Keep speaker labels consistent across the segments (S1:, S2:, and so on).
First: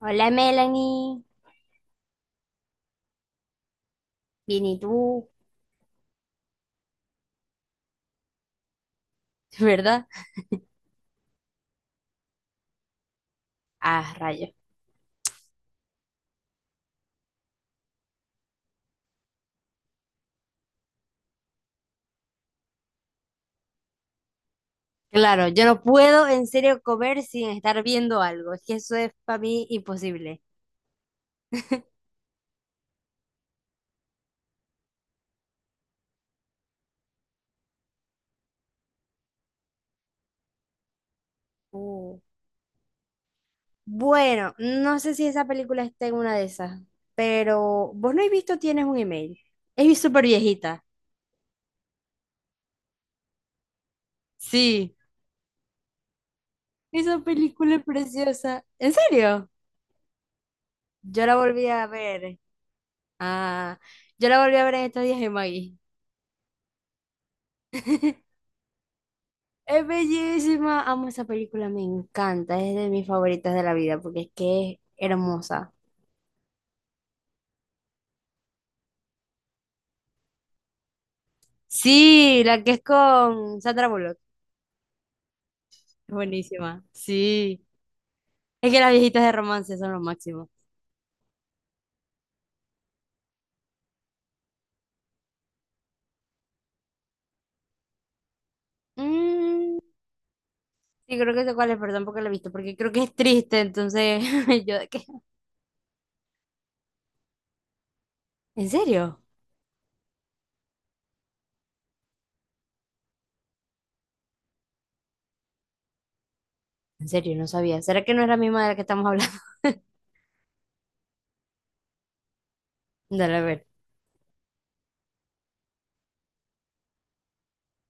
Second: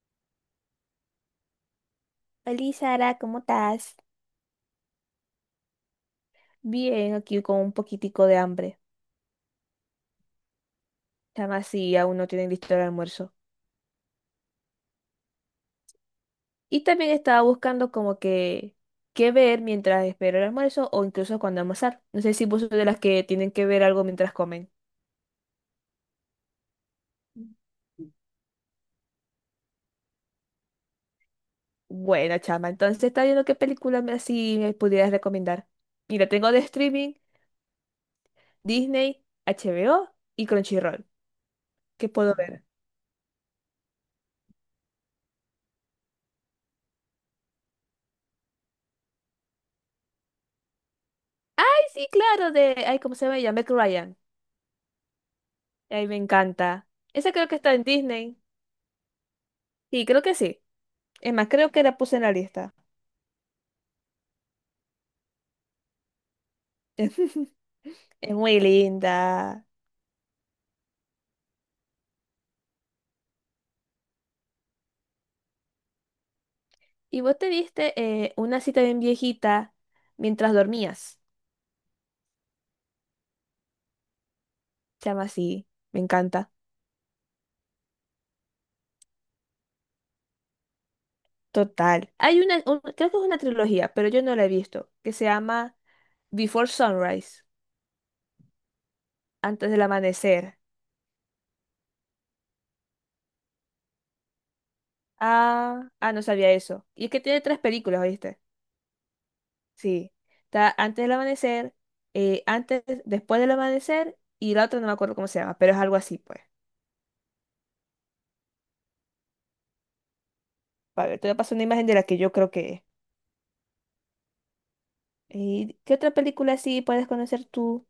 S1: Hola, Melanie.
S2: Hola Sara, ¿cómo estás?
S1: Bien, ¿y tú?
S2: Bien, aquí con un poquitico de hambre.
S1: ¿Verdad?
S2: Chama sí, aún no tienen listo el almuerzo.
S1: Ah, rayos.
S2: Y también estaba buscando como que qué ver mientras espero el almuerzo o incluso cuando almorzar. No sé si vos sos de las que tienen que ver algo mientras comen.
S1: Claro, yo no puedo en serio comer sin estar viendo algo, es que eso es para mí imposible.
S2: Buena chama, entonces está viendo qué película me así me pudieras recomendar. Mira, tengo de streaming Disney, HBO y Crunchyroll. ¿Qué
S1: Uh.
S2: puedo ver?
S1: Bueno, no sé si esa película está en una de esas, pero vos no has visto Tienes un email. Es súper viejita.
S2: Ay, sí, claro, de... Ay, ¿cómo se llama ella? Meg Ryan.
S1: Sí,
S2: Ay, me encanta.
S1: esa
S2: Esa creo que está
S1: película
S2: en
S1: es
S2: Disney.
S1: preciosa. ¿En serio?
S2: Sí, creo que sí.
S1: Yo
S2: Es
S1: la
S2: más,
S1: volví
S2: creo que
S1: a
S2: la puse en la
S1: ver.
S2: lista.
S1: Ah, yo la volví a ver en estos días en Maggie.
S2: Es muy linda.
S1: Es bellísima, amo esa película, me encanta, es de mis favoritas de la vida porque es que es hermosa.
S2: ¿Y vos te viste una cita bien viejita mientras dormías?
S1: Sí, la que es con Sandra Bullock,
S2: Se llama así. Me
S1: es
S2: encanta.
S1: buenísima, sí. Es que las viejitas de romance son lo máximo.
S2: Total. Hay una, creo que es una trilogía, pero yo no la he visto, que se llama Before Sunrise, antes
S1: Mm,
S2: del amanecer.
S1: sí, creo que sé cuál es, perdón porque la he visto, porque creo que es triste, entonces yo de qué.
S2: Ah, ah, no sabía eso. Y es que tiene tres películas, ¿oíste?
S1: ¿En serio?
S2: Sí, está antes del amanecer, antes, después del amanecer y la otra no me acuerdo cómo se llama, pero es algo así, pues.
S1: En serio, no sabía. ¿Será que no es la misma de la que estamos hablando?
S2: A ver, te voy a pasar una imagen de la que yo creo que es.
S1: Dale, a ver.
S2: ¿Y qué otra película así puedes conocer tú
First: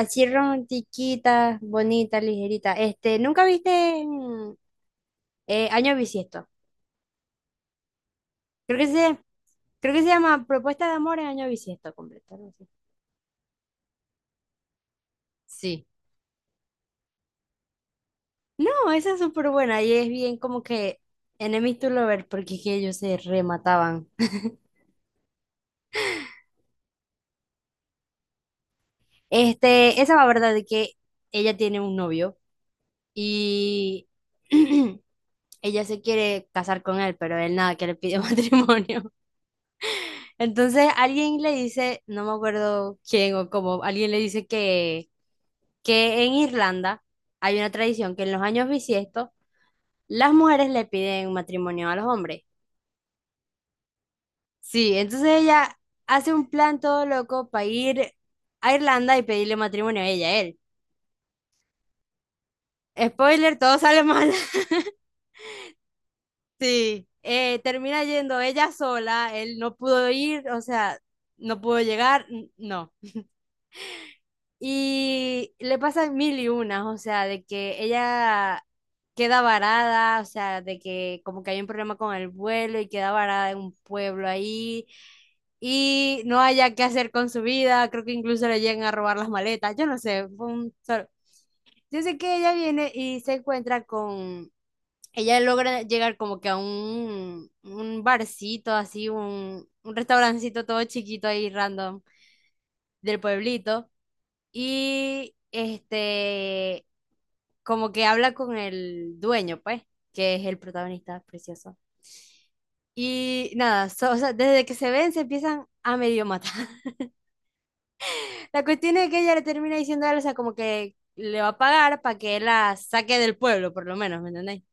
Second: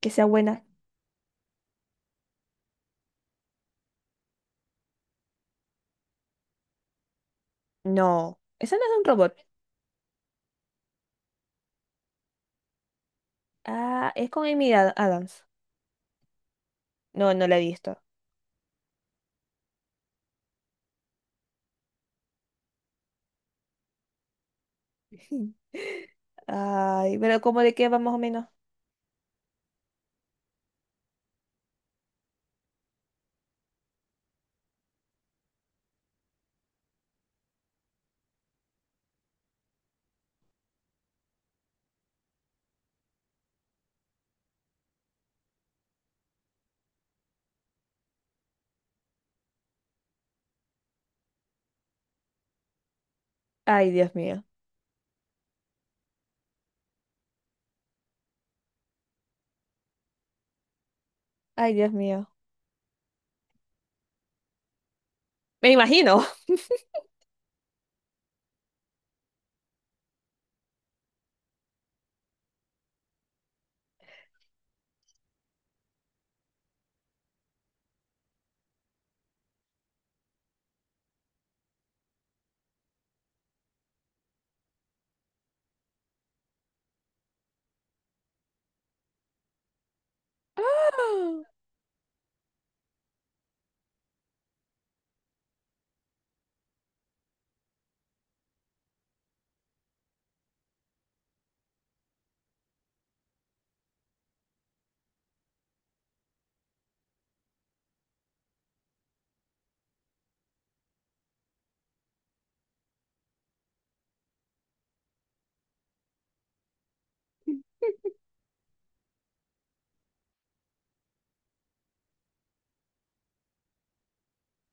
S2: que sea buena?
S1: romantiquita, bonita, ligerita. Este, ¿nunca viste Año Bisiesto?
S2: No, esa
S1: Creo
S2: no
S1: que
S2: es de un
S1: sí.
S2: robot.
S1: Creo que se llama Propuesta de amor en año bisiesto completo, algo así.
S2: Ah, es con Adams.
S1: Sí.
S2: No, no la he visto.
S1: No, esa es súper buena y es bien como que enemies to lovers porque es que ellos se remataban.
S2: Ay, pero ¿cómo de qué va más o menos?
S1: Este, esa va verdad de que ella tiene un novio y ella se quiere casar con él, pero él nada que le pide matrimonio. Entonces alguien le dice, no me acuerdo quién o cómo, alguien le dice que en Irlanda hay una tradición que en los años bisiestos las mujeres le piden matrimonio a los hombres.
S2: Ay, Dios mío.
S1: Sí, entonces ella hace un plan todo loco para ir a Irlanda y pedirle matrimonio a ella, a él.
S2: Ay, Dios mío.
S1: Spoiler, todo sale mal.
S2: Me imagino.
S1: Sí, termina yendo ella sola, él no pudo ir, o sea, no pudo llegar, no. Y le pasan mil y unas, o sea, de que ella queda varada, o sea, de que como que hay un problema con el vuelo y queda varada en un pueblo ahí y no haya qué hacer con su vida, creo que incluso le llegan a robar las maletas, yo no sé, fue un
S2: Ah,
S1: Yo sé que ella viene y se encuentra con, ella logra llegar como que a un barcito, así, un restaurancito todo chiquito ahí random del pueblito. Y este, como que habla con el dueño, pues, que es el protagonista precioso. Y nada, o sea, desde que se ven se empiezan a medio matar. La cuestión es que ella le termina diciendo a él, o sea, como que le va a pagar para que él la saque del pueblo, por lo menos, ¿me entendéis?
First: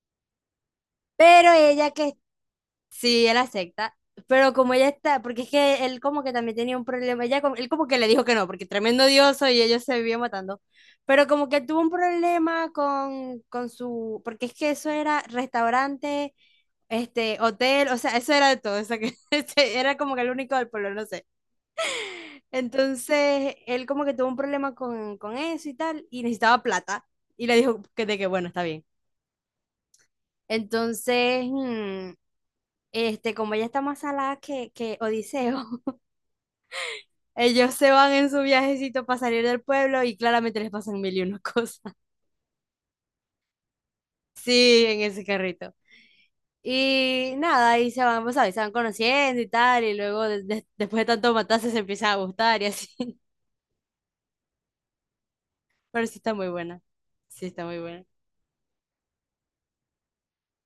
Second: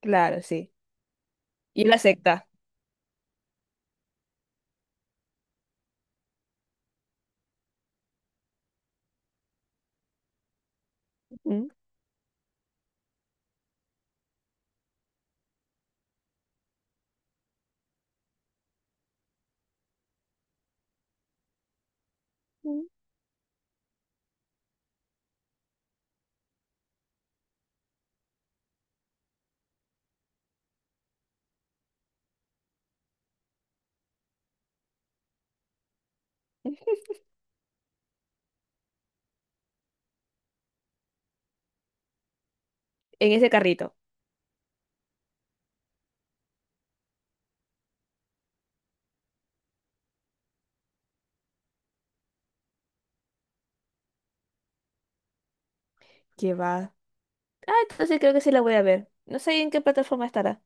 S2: claro, sí.
S1: Pero
S2: Y
S1: ella
S2: la
S1: que
S2: secta.
S1: sí, él acepta, pero como ella está, porque es que él como que también tenía un problema, ella, él como que le dijo que no, porque tremendo dioso y ellos se vivían matando, pero como que
S2: Mm,
S1: tuvo un problema con, su, porque es que eso era restaurante, este, hotel, o sea, eso era de todo, o sea, que este, era como que el único del pueblo, no sé.
S2: mm.
S1: Entonces, él como que tuvo un problema con, eso y tal, y necesitaba plata, y le dijo que de que bueno, está bien. Entonces, este, como ella está más salada que Odiseo, ellos se van en su viajecito para salir del pueblo y claramente les pasan mil y una cosas.
S2: En ese carrito.
S1: Sí, en ese carrito. Y nada, ahí se van, pues, ¿sabes? Se van conociendo y tal, y luego después de tanto matarse se empiezan a gustar y así. Pero sí está muy
S2: Que
S1: buena.
S2: va.
S1: Sí está
S2: Ah,
S1: muy buena.
S2: entonces creo que sí la voy a ver. No sé en qué plataforma estará.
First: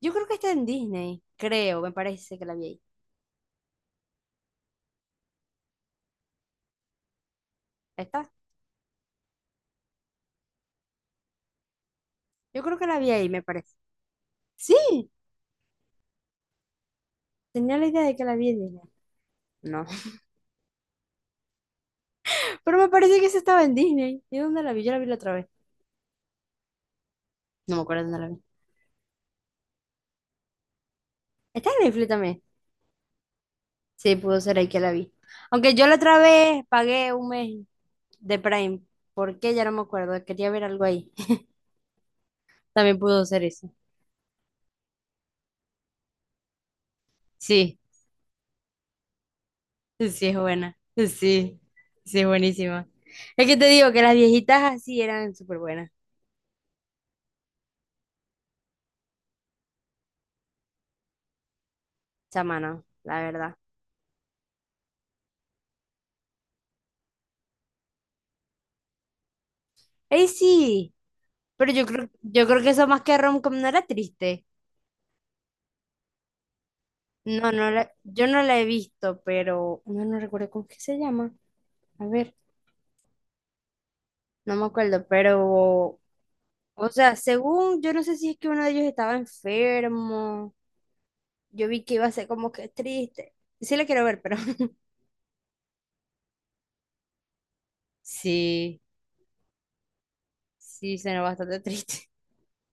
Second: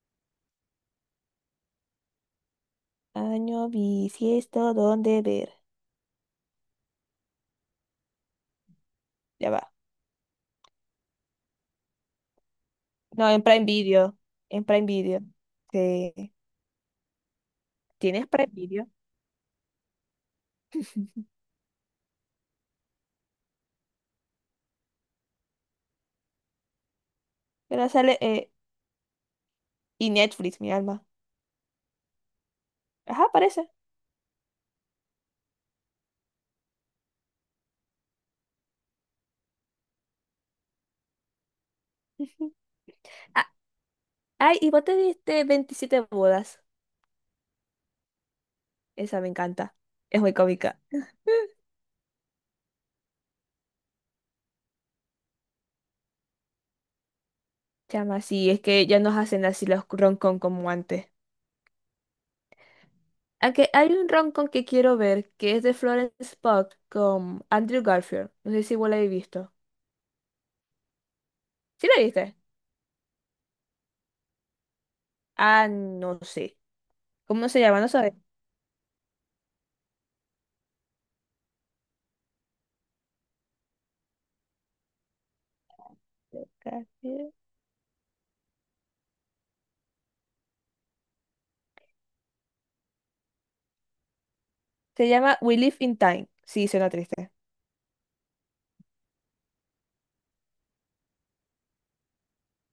S1: Yo creo que está en Disney, creo, me parece que la vi ahí.
S2: Año bisiesto, ¿dónde ver?
S1: ¿Está?
S2: Ya va.
S1: Yo creo que la vi
S2: No,
S1: ahí,
S2: en
S1: me
S2: Prime
S1: parece.
S2: Video. En
S1: Sí,
S2: Prime Video. Sí.
S1: tenía la idea de que
S2: ¿Tienes
S1: la
S2: Prime
S1: vi en
S2: Video?
S1: Disney. No. Pero me parece que esa estaba en Disney. ¿Y dónde la vi? Yo la vi la otra vez. No me
S2: Pero
S1: acuerdo
S2: sale.
S1: dónde la vi.
S2: Y Netflix, mi alma.
S1: Está en Netflix también.
S2: Ajá, parece.
S1: Sí, pudo ser ahí que la vi. Aunque yo la otra vez pagué un mes de Prime. ¿Por qué? Ya no me acuerdo. Quería ver algo ahí. También pudo ser
S2: Ah,
S1: eso.
S2: ay, y vos te viste 27 bodas.
S1: Sí,
S2: Esa me encanta. Es
S1: sí
S2: muy
S1: es buena.
S2: cómica.
S1: Sí, sí es buenísima. Es que te digo que las viejitas así eran súper buenas.
S2: Chama, sí, es que ya nos hacen así los roncon como antes.
S1: Chamano, la verdad.
S2: Aunque hay un roncon que quiero ver que es de Florence Pugh con Andrew Garfield. No sé si vos la habéis visto.
S1: ¡Ey, sí! Pero yo
S2: ¿Sí la
S1: creo,
S2: viste?
S1: yo creo que eso más que romcom no era triste.
S2: Ah, no sé. ¿Cómo
S1: No,
S2: se
S1: no
S2: llama? No
S1: la,
S2: sabes.
S1: yo no la he visto, pero no, no recuerdo cómo es que se llama. A ver, no me acuerdo, pero o sea, según, yo no sé si es que uno de ellos estaba enfermo. Yo vi que iba a ser como que triste. Sí la quiero ver, pero
S2: Se llama We Live in Time. Sí, suena triste.
S1: sí, sí, suena bastante triste.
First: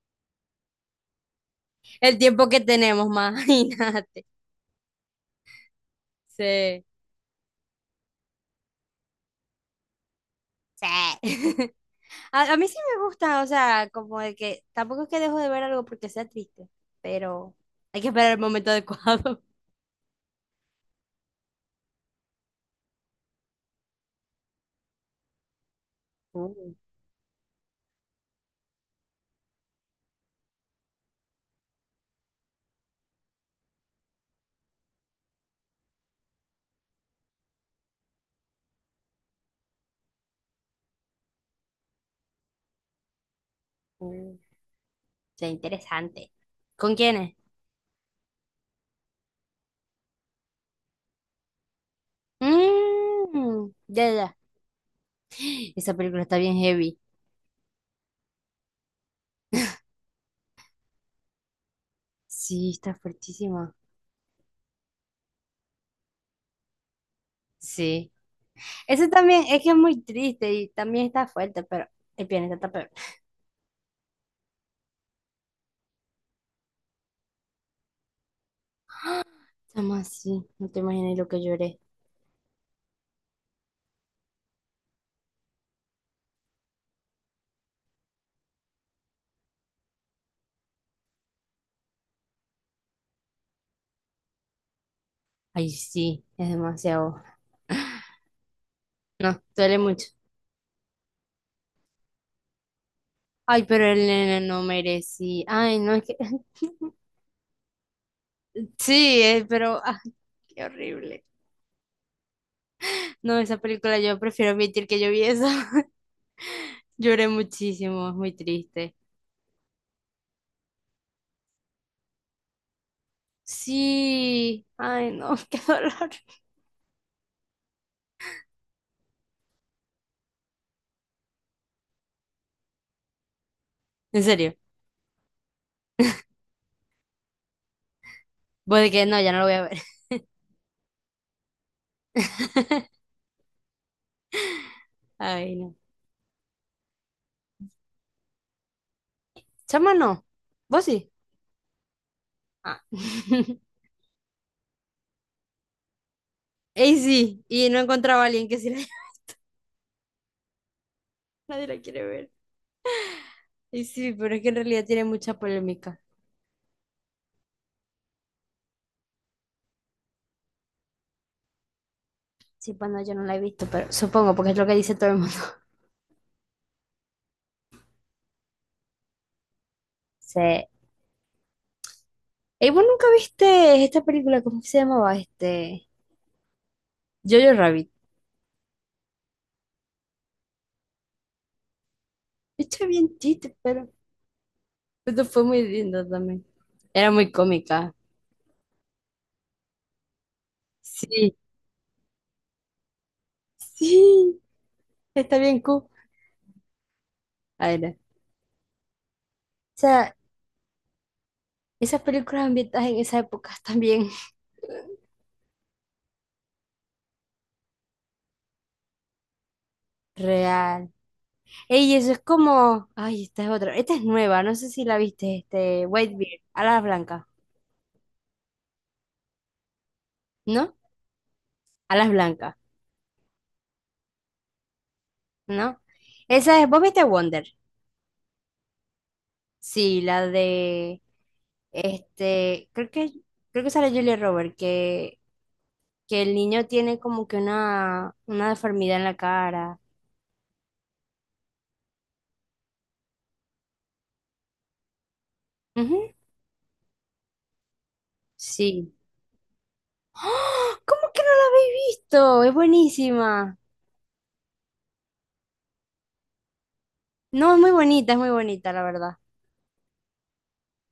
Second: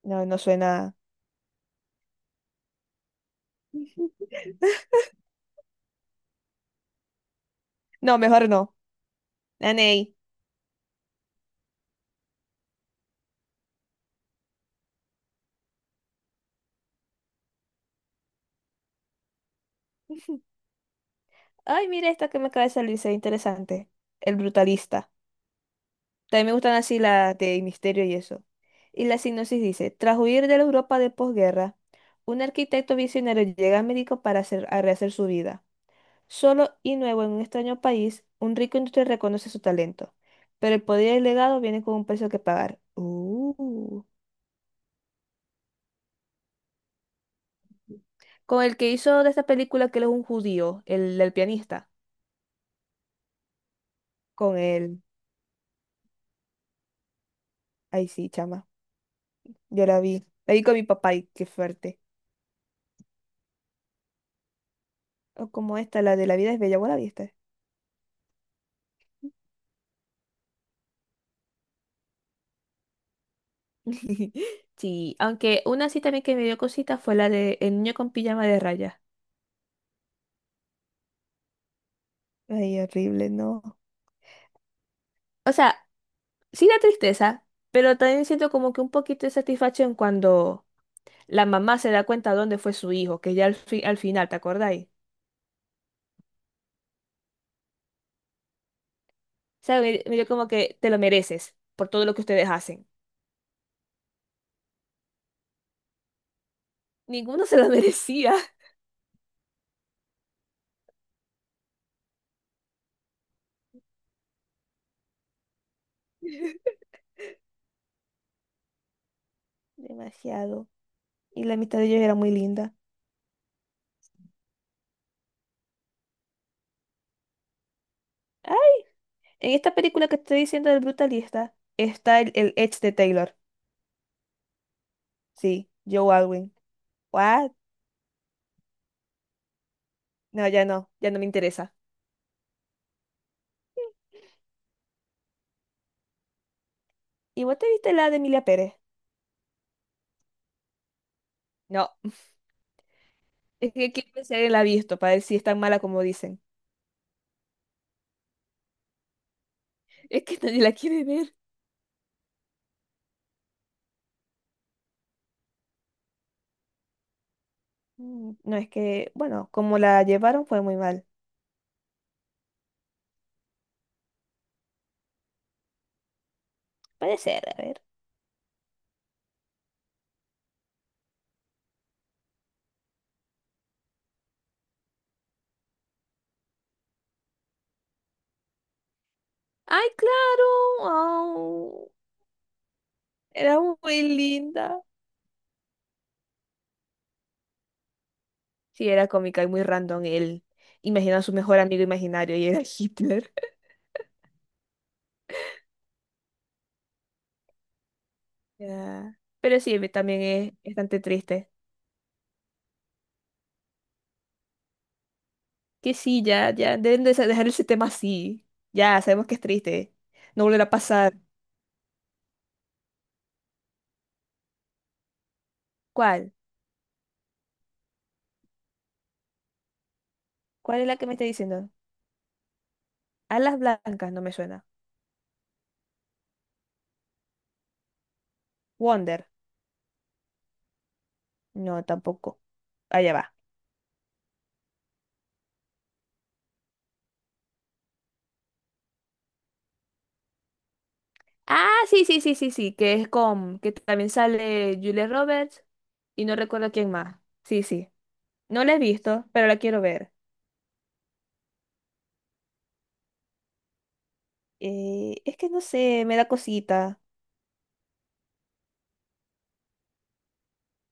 S2: No, no suena.
S1: El tiempo que tenemos, imagínate. Sí.
S2: No, mejor no. Nanei.
S1: Sí. A mí sí me gusta, o sea, como de que tampoco es que dejo de ver algo porque sea triste, pero hay que esperar el momento adecuado.
S2: Ay, mira esta que me acaba de salir, se ve interesante. El brutalista. También
S1: Uh,
S2: me gustan así las de misterio y eso. Y la sinopsis dice: tras huir de la Europa de posguerra, un arquitecto visionario llega a México para hacer, a rehacer su vida. Solo y nuevo en un extraño país, un rico industrial reconoce su talento, pero el poder y el legado vienen con un precio que pagar.
S1: uh, sea interesante. ¿Con quiénes?
S2: Con el que hizo de esta película que él es un judío, el del pianista.
S1: Mm, ya. Ya.
S2: Con él.
S1: Esa película está bien heavy.
S2: Ay, sí, chama. Yo la vi. La vi con mi papá y qué fuerte.
S1: Sí, está fuertísimo.
S2: O como esta, la de La vida es bella, ¿vos la viste?
S1: Sí. Eso también es que es muy triste y también está fuerte, pero el planeta está peor.
S2: Sí, aunque una sí también que me dio cosita fue la de El niño con pijama de rayas.
S1: Estamos así, no te imaginas lo que lloré.
S2: Ay, horrible, no. O sea, sí da tristeza, pero también siento como que un poquito de satisfacción cuando la mamá se da cuenta dónde fue su hijo, que ya al final, ¿te acordáis?
S1: Ay, sí, es demasiado. No,
S2: O
S1: duele
S2: sea,
S1: mucho.
S2: me dio como que te lo mereces por todo lo que ustedes hacen.
S1: Ay, pero el nene no merecía. Ay, no, es que.
S2: Ninguno se lo merecía.
S1: Sí, pero. Ah, qué horrible. No, esa película yo prefiero admitir que yo vi esa. Lloré muchísimo, es muy triste.
S2: Demasiado. Y la amistad de ellos era muy linda.
S1: Sí, ay, no, qué dolor.
S2: Ay, en esta película que te estoy diciendo del brutalista está el ex de Taylor.
S1: En serio,
S2: Sí, Joe Alwyn. ¿What?
S1: pues de que no, ya no lo voy a ver.
S2: No, ya no, ya no me interesa.
S1: Ay, no.
S2: ¿Y vos te viste la de Emilia Pérez?
S1: Chama, no. ¿Vos sí?
S2: No.
S1: Ah.
S2: Es que quiero ver si alguien la ha visto para ver si es tan mala como dicen.
S1: Y sí, y no encontraba a alguien que sí la.
S2: Es que nadie la quiere ver.
S1: Nadie la quiere ver. Y sí, pero es que en realidad tiene mucha polémica.
S2: Mm, no, es que, bueno, como la llevaron fue muy mal.
S1: Sí, pues no, yo no la he visto, pero supongo, porque es lo que dice todo el mundo.
S2: Puede ser, a ver.
S1: Sí. ¿Y vos nunca viste esta película? ¿Cómo que se llamaba? Este, Jojo Rabbit.
S2: ¡Ay, claro! Au,
S1: Esto es bien chiste,
S2: era
S1: pero.
S2: muy linda.
S1: Esto fue muy lindo también. Era muy cómica.
S2: Sí, era cómica y muy random él. Imagina a su
S1: Sí,
S2: mejor amigo imaginario y era Hitler.
S1: sí. Está bien cool. A ver. O
S2: Ya. Pero sí,
S1: sea,
S2: también es bastante triste.
S1: esas películas ambientadas en esa época también.
S2: Que sí, ya, ya, deben de dejar ese tema así. Ya, sabemos que es triste. No volverá a
S1: Real.
S2: pasar.
S1: Ey, eso es como. Ay, esta es otra. Esta es nueva, no sé si la viste, este,
S2: ¿Cuál?
S1: Whitebeard, Alas Blancas, ¿no?
S2: ¿Cuál es la que me está diciendo?
S1: Alas Blancas,
S2: Alas blancas, no me suena.
S1: ¿no? Esa es, ¿vos viste Wonder?
S2: Wonder,
S1: Sí, la de
S2: no, tampoco.
S1: este, creo que,
S2: Allá va.
S1: creo que sale Julia Roberts que, el niño tiene como que una deformidad en la cara.
S2: Ah, sí, sí, sí, sí, sí, que es con, que también sale Julia Roberts
S1: Ujú.
S2: y no recuerdo quién más. Sí, sí. No la he
S1: Sí.
S2: visto, pero la quiero ver.
S1: ¡Ah! ¿Cómo que no la habéis visto? Es buenísima.
S2: Es que no sé, me da cosita.
S1: No, es muy bonita, la verdad.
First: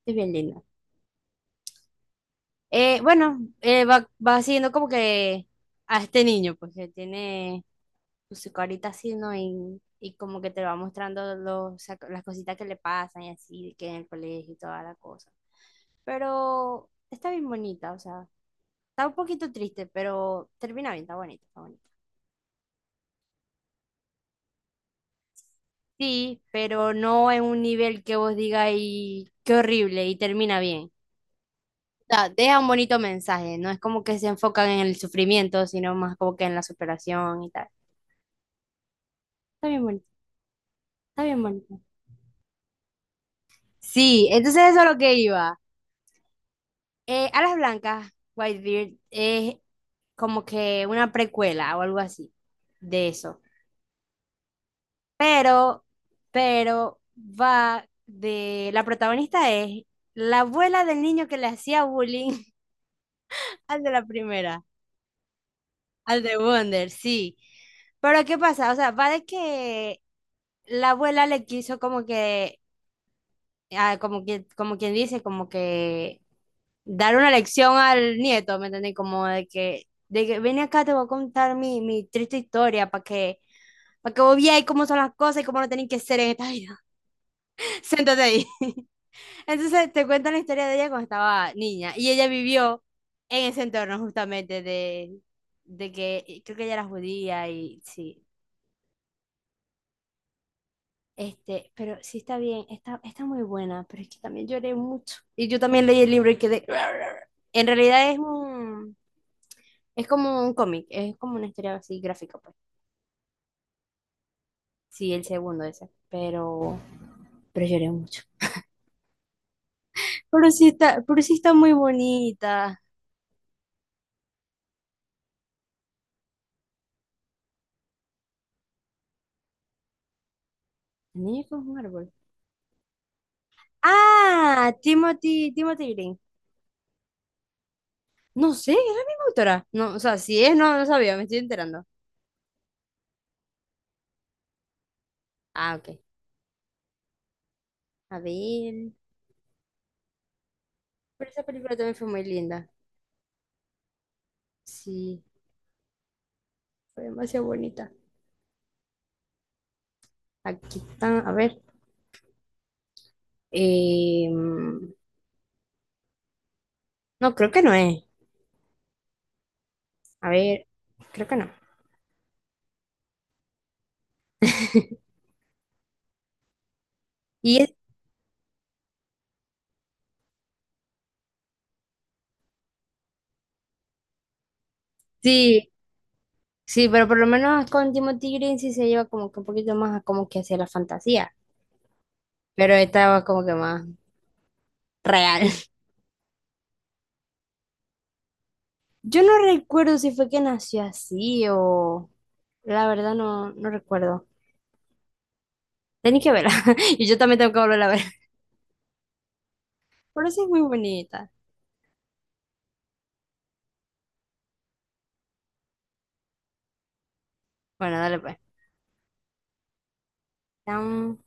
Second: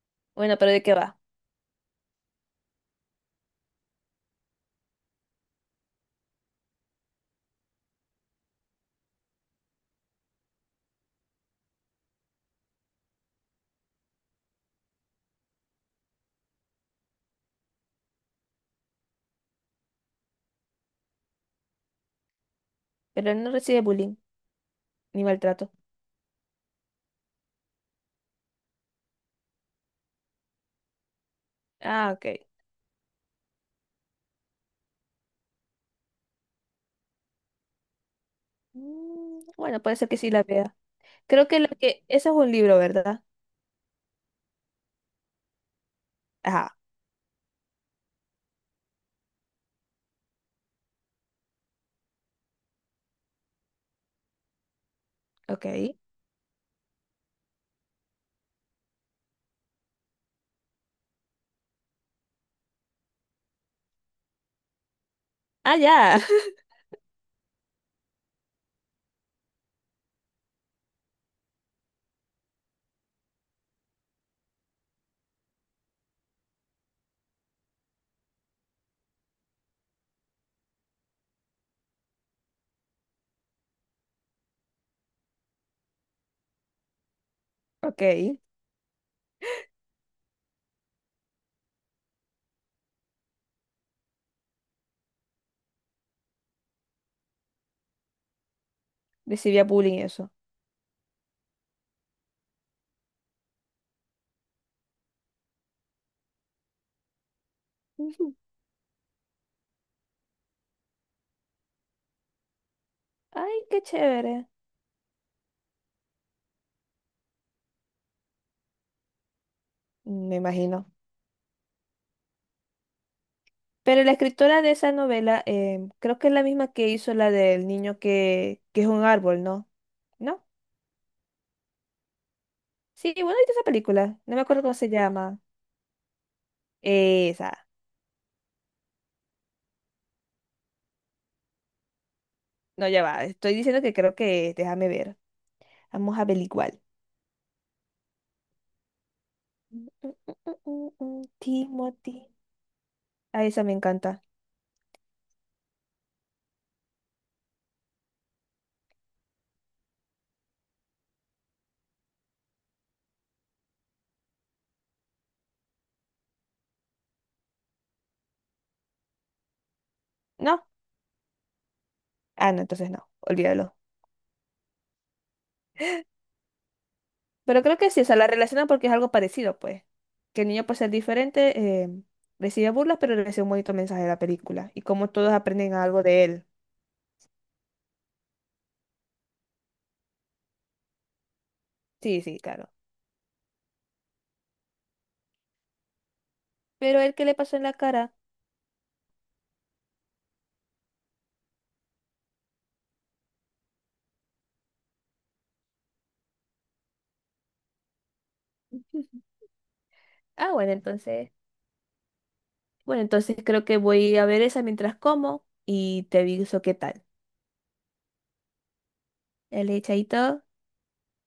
S1: Es bien
S2: Bueno,
S1: linda.
S2: pero ¿de qué va?
S1: Bueno, va siguiendo como que a este niño, pues que tiene pues, su carita así, ¿no? Y como que te va mostrando las cositas que le pasan y así, que en el colegio y toda la cosa. Pero está bien bonita, o sea, está un poquito triste, pero termina bien, está bonita, está bonita.
S2: Pero no recibe bullying ni maltrato.
S1: Sí, pero no en un nivel que vos digas y qué horrible y termina bien. O
S2: Ah, ok.
S1: sea, deja un bonito mensaje, no es como que se enfocan en el sufrimiento, sino más como que en la superación y tal.
S2: Mm,
S1: Está
S2: bueno,
S1: bien
S2: puede
S1: bonito,
S2: ser que sí la vea.
S1: está bien
S2: Creo que lo
S1: bonito.
S2: que... Eso es un libro, ¿verdad?
S1: Sí, entonces eso es lo que iba.
S2: Ajá,
S1: Alas Blancas, Whitebeard, es como que una precuela o algo así de eso. Pero,
S2: ok.
S1: pero va de, la protagonista es la abuela del niño que le hacía bullying al de la primera,
S2: Ah, ya.
S1: al de Wonder, sí. Pero ¿qué pasa? O sea, va de que la abuela le quiso como que, ah, como que, como quien dice, como que dar una lección al nieto, ¿me entendés? Como de que ven acá, te voy a contar mi, mi triste historia para que, vos veáis cómo son las cosas y cómo no tienen que ser en esta vida. Siéntate
S2: Ok.
S1: ahí. Entonces te cuentan la historia de ella cuando estaba niña y ella vivió en ese entorno justamente de que creo que ella era judía y sí.
S2: Recibía bullying eso.
S1: Este, pero sí está bien, está, está muy buena, pero es que también lloré mucho. Y yo también leí el libro y quedé. En realidad es un, es como un cómic, es como una historia así gráfica, pues.
S2: Ay, qué chévere.
S1: Sí, el segundo ese, pero lloré mucho.
S2: Me imagino.
S1: Pero sí está muy bonita.
S2: Pero la escritora de esa novela, creo que es la misma que hizo la del niño que es un árbol, ¿no? ¿No?
S1: El niño que es un árbol.
S2: Sí, bueno, ¿viste esa película? No me acuerdo
S1: Ah,
S2: cómo se llama.
S1: Timothy, Timothy Green.
S2: Esa.
S1: No sé, es la misma autora. No, o sea, si es, no, no sabía, me estoy enterando.
S2: No, ya va. Estoy diciendo que creo que es. Déjame ver.
S1: Ah, ok.
S2: Vamos a averiguar.
S1: A ver.
S2: Mm, mm, mm, mm, mm, mm.
S1: Pero esa película también fue muy
S2: Timothy.
S1: linda.
S2: Ah, esa me encanta.
S1: Sí, fue demasiado bonita. Aquí están, a ver. Em, no, creo que no es. A ver,
S2: ¿No?
S1: creo que no.
S2: Ah, no, entonces no. Olvídalo.
S1: Y
S2: Pero
S1: es-
S2: creo que sí, o sea, la relacionan porque es algo parecido, pues. Que el niño, por ser diferente, recibe burlas, pero recibe un bonito mensaje de la película. Y como todos
S1: sí,
S2: aprenden algo de él.
S1: sí, pero por lo menos con Timothy Green sí se lleva como que un poquito más a como que hacia la fantasía,
S2: Sí, sí, claro.
S1: pero esta es como que más real.
S2: Pero el que le pasó en la cara.
S1: Yo no recuerdo si fue que nació así o. La verdad no, no recuerdo. Tenéis que verla. Y yo también tengo que volver a ver. Pero sí es
S2: Ah,
S1: muy
S2: bueno, entonces.
S1: bonita.
S2: Bueno, entonces creo que voy a ver esa mientras como y te aviso qué tal.
S1: Bueno, dale pues.
S2: El chaito.
S1: Chao.